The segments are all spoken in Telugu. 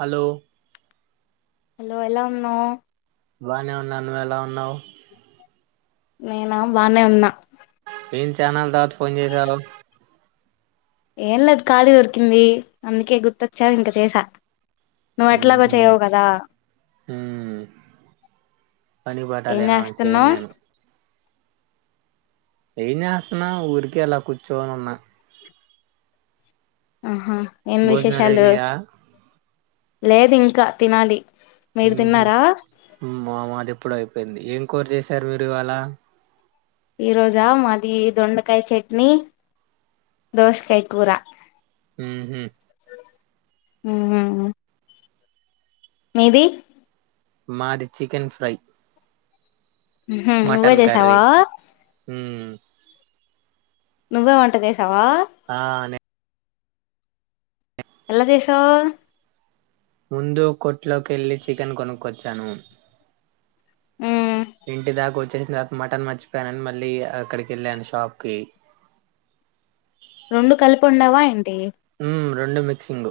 హలో హలో ఎలా ఉన్నో బాగానే ఉన్నాయి అందువి ఎలా ఉన్నావు నేనా బానే ఉన్నా ఏం చానాల తర్వాత ఫోన్ చేసావు ఏం లేదు ఖాళీ దొరికింది అందుకే గుర్తొచ్చాను ఇంక చేసా నువ్వు ఎట్లాగో మ్హూ, చెయవు కదా మ్. పని ఏం పాటాలేనా చేస్తున్నా చేయను నేను ఏం చేస్తున్నా ఊరికే ఎలా కూర్చోని ఉన్నా ఆహా ఏం భోజనాలు విశేషాలు అయినాయా లేదు ఇంకా తినాలి మీరు తిన్నారా మామ అది ఎప్పుడు అయిపోయింది ఏం కూర చేసారు మీరు ఇవాళ ఈ రోజా మాది దొండకాయ చట్నీ దోసకాయ కూర హ హ అ మీది మాది చికెన్ ఫ్రై హుమ్ నువ్వే మటన్ చేసావా? కర్రీ మ్. నువ్వే వంట చేసావా? ఆ నే ఎల్లా జేసావ్? ముందు కొట్లోకి వెళ్ళి చికెన్ కొనుక్కొచ్చాను. ఉమ్ త మటన్ మర్చిపోయానని మళ్ళీ అక్కడికి వెళ్ళాను షాప్ కి రెండు కలిపి వండావా ఏంటి? మ్, రెండు మిక్సింగు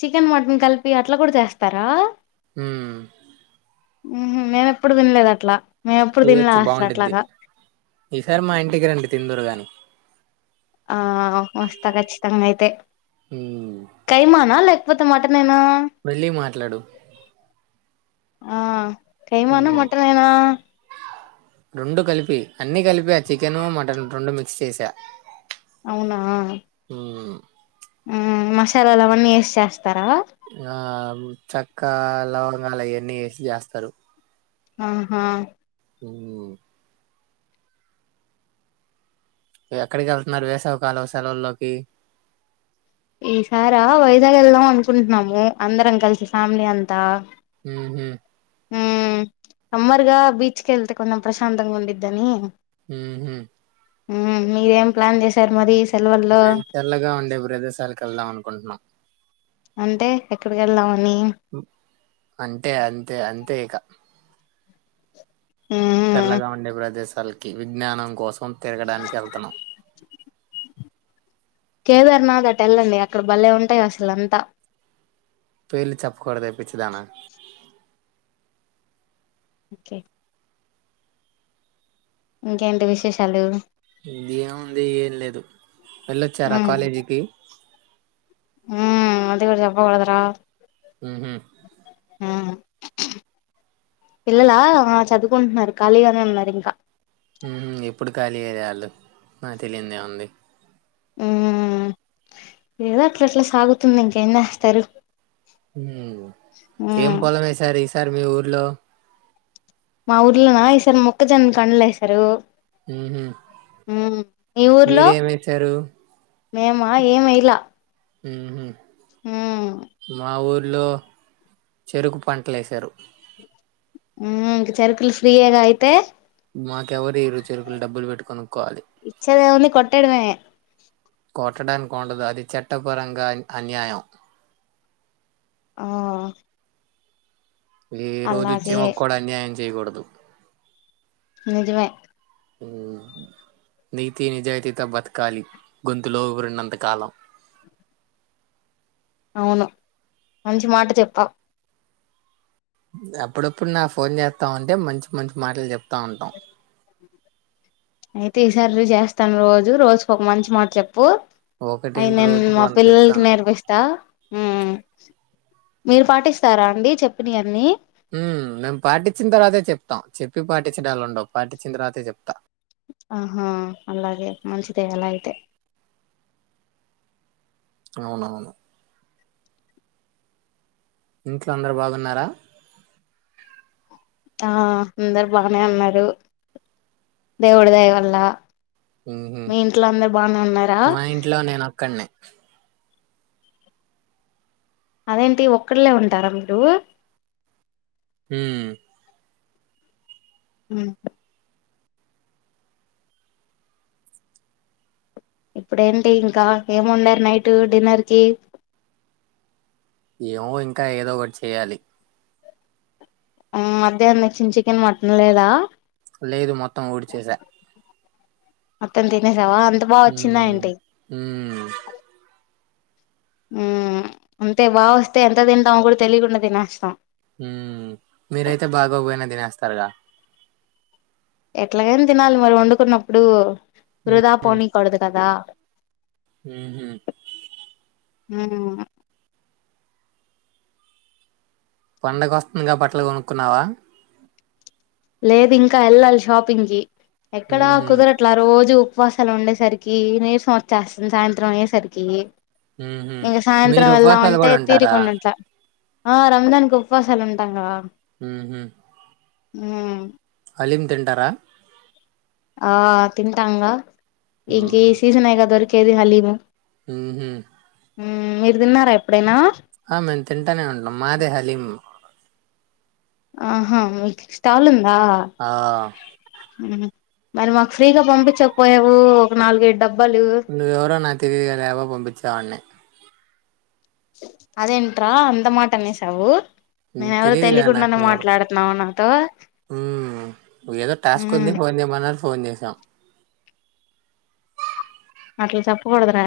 చికెన్ మటన్ కలిపి అట్లా కూడా చేస్తారా? ఉమ్ ఊహుం మేమ్ ఎప్పుడు తినలేదు అట్లా మేము ఎప్పుడు తినలే చేయొచ్చు అసలు బాగుఉండుద్ది. అట్లాగా ఈసారి మా ఇంటికి రండి తిందురు గాని ఆ వస్తా ఖచ్చితంగా అయితే హ్మ్ కైమానా లేకపోతే మటన్ మెల్లిగా మాట్లాడు ఆ కైమానా హ్మ్ మటన్ ఏనా? రెండు కలిపి అన్ని కలిపి ఆ చికెను మటన్ రెండు మిక్స్ చేసా? అవునా ఊ ఊ మసాలాలా ఆవన్నీ వేసి చేస్త ఆ చక్క లవంగాలు అయన్నీ ఏసి చేస్తారు. ఆహా! ఓ ఎక్కడికి వెళ్తున్నారు వేసవికాలం సెలవుల్లోకి ఈసారా వైజాగ్ వెళ్దాం అనుకుంటున్నాము. అందరం కలిసి ఫ్యామిలీ అంతా ఉహుం ఊ సమ్మర్గా బీచ్ కె వెళ్తే కొంచం ప్రశాంతగా ఉండిద్దని ఉహుం ఉమ్ మీరేం ప్లాన్ చేసారు? మరి సెలవుల్లో మేము చల్లగా ఉండే ప్రదేశాలకి వెళ్దాం అనుకుంటున్నాం. అంటే ఎక్కడికి వెళ్దాం. అని అంటే అంతే అంతే ఇక ఉమ్ చల్లగా ఉండే ప్రదేశాలకి విజ్ఞానం కోసం తిరగడానికి వెళ్తున్నాం. కేదార్నాథ్ అటు వెళ్ళండి. అక్కడ భలేె ఉంటాయి అసలు అంతా పేర్లు చెప్పకూడదే పిచ్చిదానా ఓకే ఇంకేంటి విశేషాలు ఏముంది ఏం లేదు వెళ్ళొచ్చారా? ఉమ్ కాలేజీకి ఉమ్ అది కూడా చెప్పా కుడదురా ఉహు ఉమ్ పిల్లలా చదువుకుంటున్నారు. ఖాళీగానే అన్నారు ఇంకా ఉమ్ ఎప్పుడు ఖాళీయే అల్లు నాకు తెలియందేముంది. ఉమ్ ఏదో అట్లా అట్లా సాగుతుంది ఇంకెన్నేస్తారు. ఉమ్ ఏం పొలమ్ ఎసార్ ఈసారీ మీ ఊర్లో మా ఊర్లో నా ఈసారు మొక్కజోన్న కండ్లు ఏసారు. ఉహు ఉమ్ మీ ఊర్లో మీరేమేసారు మేమా ఏమ్ ఏయలా ఉహుం హ లో చెరుకు పంటలు ఏశారు. ఉమ్ ఇంక్ చెరుకులు ఫ్రీయేగా అయితే మాకు ఎవరిరు చెరుకులు డబ్బులు పెట్టుకు ఇచ్చద ఉంది కొట్టాడవే అది చట్టపరంగా అన్యాయం ఆ వ రోజు అలాగే చీమ కూడా అన్యాయం చేయకూడదు నిజమే హ నీతి నిజాయితీతో బతకాలి గొంతులో ఊరిన్నంతకాలం అవును మంచి మాట చెప్పావు అప్పుడప్పుడు నా ఫోన్ చేస్తా ఉంటే మంచి మంచి మాటలు చెప్తా ఉంటాం అయితే ఈసారి చేస్తాను రోజు రోజుకు ఒక మంచి మాట చెప్పు అయి ఒకటేంటి నేను రోజుకు మా వంద పిల్లలకి చెప్తాను. నేర్పిస్తా మీరు పాటిస్తారా అండి చెప్పినవన్నీ మేము పాటించిన తర్వాతే చెప్తాం చెప్పి పాటించడాలు ఉండవు పాటించిన తర్వాతే చెప్తాం ఆహా అలాగే మంచిదే అలా అయితే అవునవును ఇంట్లో అందరు బాగున్నారా ఆ అందరు బానే ఉన్నారు దేవుడిదయ వల్ల హుహు. మీ ఇంట్లో అందరు బాగానే ఉన్నారా అ అదేంటి ఒక్కళ్లే ఉంటారా మీరు హ అ ఇప్పుడేంటి ఇంకా ఏముండారు నైట్ డిన్నర్ కి ఏమో ఇంకా ఏదో ఒకటి చేయ్యాలి మధ్యాహంచ్చిన చికెన్ మటన్ లేదా లేదు మొత్తం ఓడిచసా మొత్తం తినేసావా అంత బా వచ్చిందా హ్మ్. అంటి హ్మ్. అంతే బాగా వస్తే ఎంత తింటాం కూడా తెలియకుండా తినస్తాం తరగా ఎట్లాగైనా తినాలి మరి వండుకున్నప్పుడు వృధా పోనీయకూడదు కదా హ హ ఆ పండగ వస్తుంది కా బట్టల కొనుక్కున్నావా లేదు ఇంకా వెళ్ళాలి షాపింగ్ కి ఎక్కడా హుహు. కుదరట్లా రోజు ఉపవాసాలు ఉండేసరికి నీరసం వచ్చేస్తుంది సాయంత్రం అయ్యేసరికి హుహు. ఇంకా మీరు సాయంత్రం ఉపవాసాలు వెళ్దామంటే గూడా ఉంటారా? తీరిగి ఉందింట్లా ఆ రంజాకి ఉపవాసాలు ఉంటాకా హ హ హలీం తింటారా ఆ తింటాంగా ఇంక ఈ సీజన్యి కా దొరికేది హలీము హహ మీరు తిన్నారా ఎప్పుడైనా ఆ మేము తింటూనే ఉంటాం మాదే హలీం ఆహా మీకు స్టాల్ ఉందా ఆ! మరి మాకు ఫ్రీగా పంపించపోయావు ఒక నాలుగేడు డబ్బు నువు ఎవరో నాకుంటేలేదు గా అదేంట అంత మాటనే సవఊర్ హ్మ్. మేనుెవరు తెలీదు గదా నాకు తెలియకుండానే ఎవరు. మాట్లాడుతున్నావు నాతో ఏదో టాస్క్ మ్మ్ ఉంది పోన్ ఏమన్నా ఫోన్ేశాం అట్లా చెప్పుకడద్ర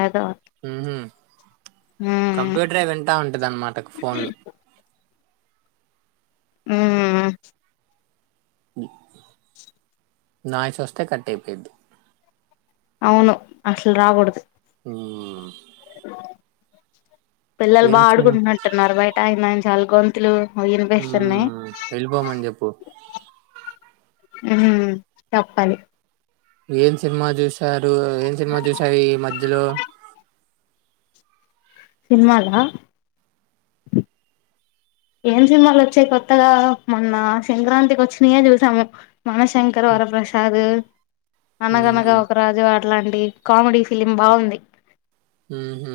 మ్మ్ కంప్యూటర్ వింటా ఉంటది అన్నమాట ఫోన్లు ఆ నాయ చూస్తే కట్ అయిపోయిద్ది అవును అసలు రాకూడదు హ్మ్. పిల్లలు ఏం బా సిన్ ఆడుకుంటున్నట్టున్నారు బయట ఆయన చాలా గొంతులు హ వినిపిస్తున్నాయి వెళ్ళిపోమని చెప్పు చెప్పాలి ఏం సినిమా చూసారు ఏం సినిమా చూసయి ఈ మధ్యలో సినిమాాల ఏం సినిమాలు వచ్చాయి కొత్తగా మొన్న సంక్రాంతికి వచ్చినయే చూసాము మనశంకర్ వరప్రసాద్ హుహు. అనగనగా ఒకరాజు వా అట్లాంటి కామెడీ ఫిలిం బాగుంది ఉ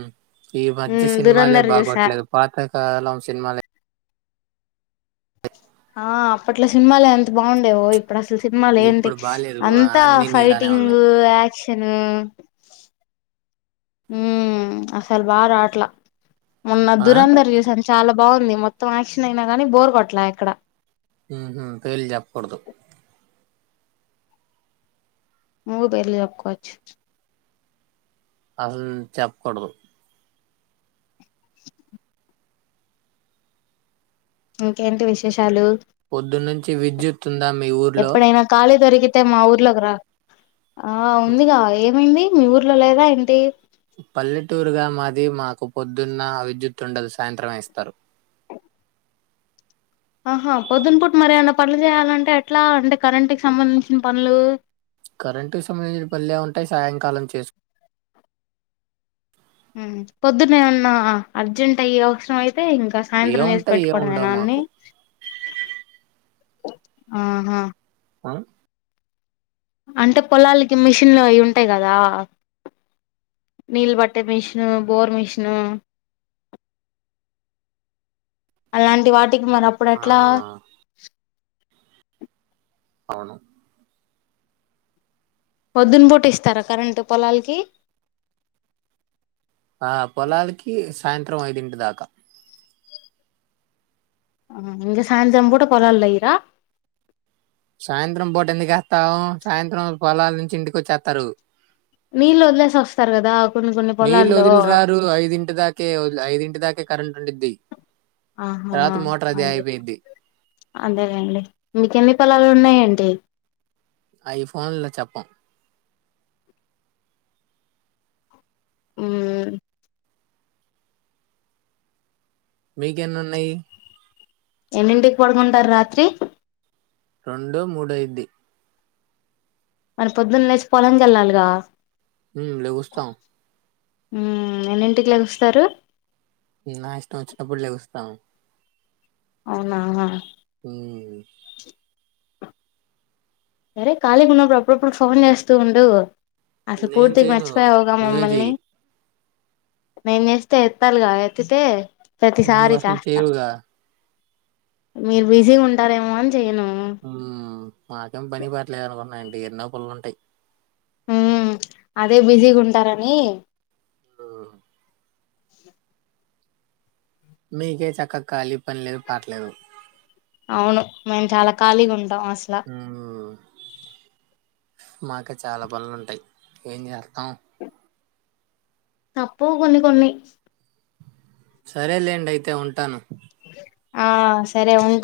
ఈ మధ్య మ్మ్ సినిమాలే దురంధర్ చూసా బాగట్లేదు పాతకాలం సినిమాల ఆ అప్పట్లో సినిమాల ఎంత బాగుండేవో ఇప్పుడు అసలు సినిమాలు ఏంటి ఇప్పుడు బాలేదు అంతా అన్ని నీలానే ఫైటింగ్ ఉన్నాయి యాక్షన్ చిన్న ఉ అసలు బా రా అట్లా ఉన్న ఆ దురంందర చూసాను చాలా బాగుంది మొత్తం యాక్షన్ అయినా గాని బోర్ కొట్లా అక్కడ హ తేలి చెప్పకూడదు ము బళ జకుచ్చ అసలు చెప్పకూడదు ఇంకేంటి విశేషాలు పొద్దు నుంచి విద్యుత్ ఉందా మీ ఊర్లో ఎప్పుడైనా కాల ద్వరకు [unintelligible] అతే మా ఊర్లోకి రా ఆ ఉందిగా ఏమైంది మీ ఊర్లో లేదా ఏంటి పల్లెటూరుగా మాది మాకు పొద్దున్న విద్యుత్తుండదు సాయంత్రమే ఇస్తారు [inaudible] ఆహా పొద్దున్న పూట మరి ఏమీ న్న పనులు చేయాలంటే ఎట్లా అంటే కరెంటుకు సంబంధించిన పనులు కరెంటు సంబంధించిన పనులు ఏం ఉంటాయి సాయంకాలం చేసుకుంట హమ్ పొద్దునేే ఎమన్నా అర్జెంట్ అయ్యి అవసరం అయితే అయితే ఇంకా సాయంత్రం చేసి ఏముంటాయి ఏం ఉండవు పెట్టుకోవడమేన అన్ని మాకు ఆహా ఆ అంటే పొలాలకి మిషన్లు అవి ఉంటాయి కదా నీల్బట్టె మిషను బోర్ మిషను అలాంటి వాటికి మరి ఆ అప్పుడేట్ల అవును పొద్దున పూట ఇస్తారా కరెంటు పొలాలకి ఆ పొలాలకి సాయంత్రం ఐదింటి దాకా హమ్ ఇంక సాయంత్రం పూట పోలలో వేయరా సాయంత్రం పూట ఎందుకు వేస్తాం సాయంత్రం పొలాల నుంచి ఇంటికి వచ్చేస్తారు నీళ్ళు వదిలేసి వస్తారు కదా కొన్ని కొన్ని నీళ్ళు పొలాల్లో వదిలి రారు ఐదు ఇంటి దాకే ఐడు ఇంటి దాకే కరెంట్ ఉండిది ఆహా అదే అయిపోయిద్ది అదేనండి మీక ఎన్ని పొలాలు ఉన్నాయండి ప [unintelligible] అయి ఫోన్ లో చెప్పం ఉమ్ మీకు ఎన్నీ ఉన్నాయి ఎన్నిడింటికి పడుకుంటారు రాత్రి రెండో మూడో అయిది మన పొద్దున్న లేచి పొలానికి వెళ్ళాలిగా ఉమ్ లెగుస్తాం ఎన్నింటికి లేగుస్తారు నా ఇష్టం వచ్చినపుడు లే గుస్తాం అవునా హమ్ సరే ఖాళీకి ఉన్నప్పుడు అప్పుడప్పుడు ఫోన్ చేస్తూ ఉండు అసలు నేను పూర్తికి చేయను మర్చిపోయావుగా నువ్వే మమ్మల్ని చెయ్యి నేను చేస్తే ఎత్తాలి గా ఎత్తితే నువ్వు ప్రతిసారి అసలు చేస్తా చేయవుగా మీరు బిజీగా ఉంటారేమో అని చెయ్యను మాకేం పని పాట లేదు అనుకున్నా అండి ఎన్నో పనులుంటాయి ఉమ్ అదే బిజీగా ఉంటారని ఉమ్, [inaudible] మీకే చేక్క ఖాళీ పని లేదు పాటలేదు అవును మేము చాలా ఖాళీగా ఉంటాం అసల మాకు చాలా పనులుంటాయి ఏం చేస్త తప్పవు కొన్ని కొన్ని సరేలేండి అయితే ఉంటాను ఆ సరే ఉంటా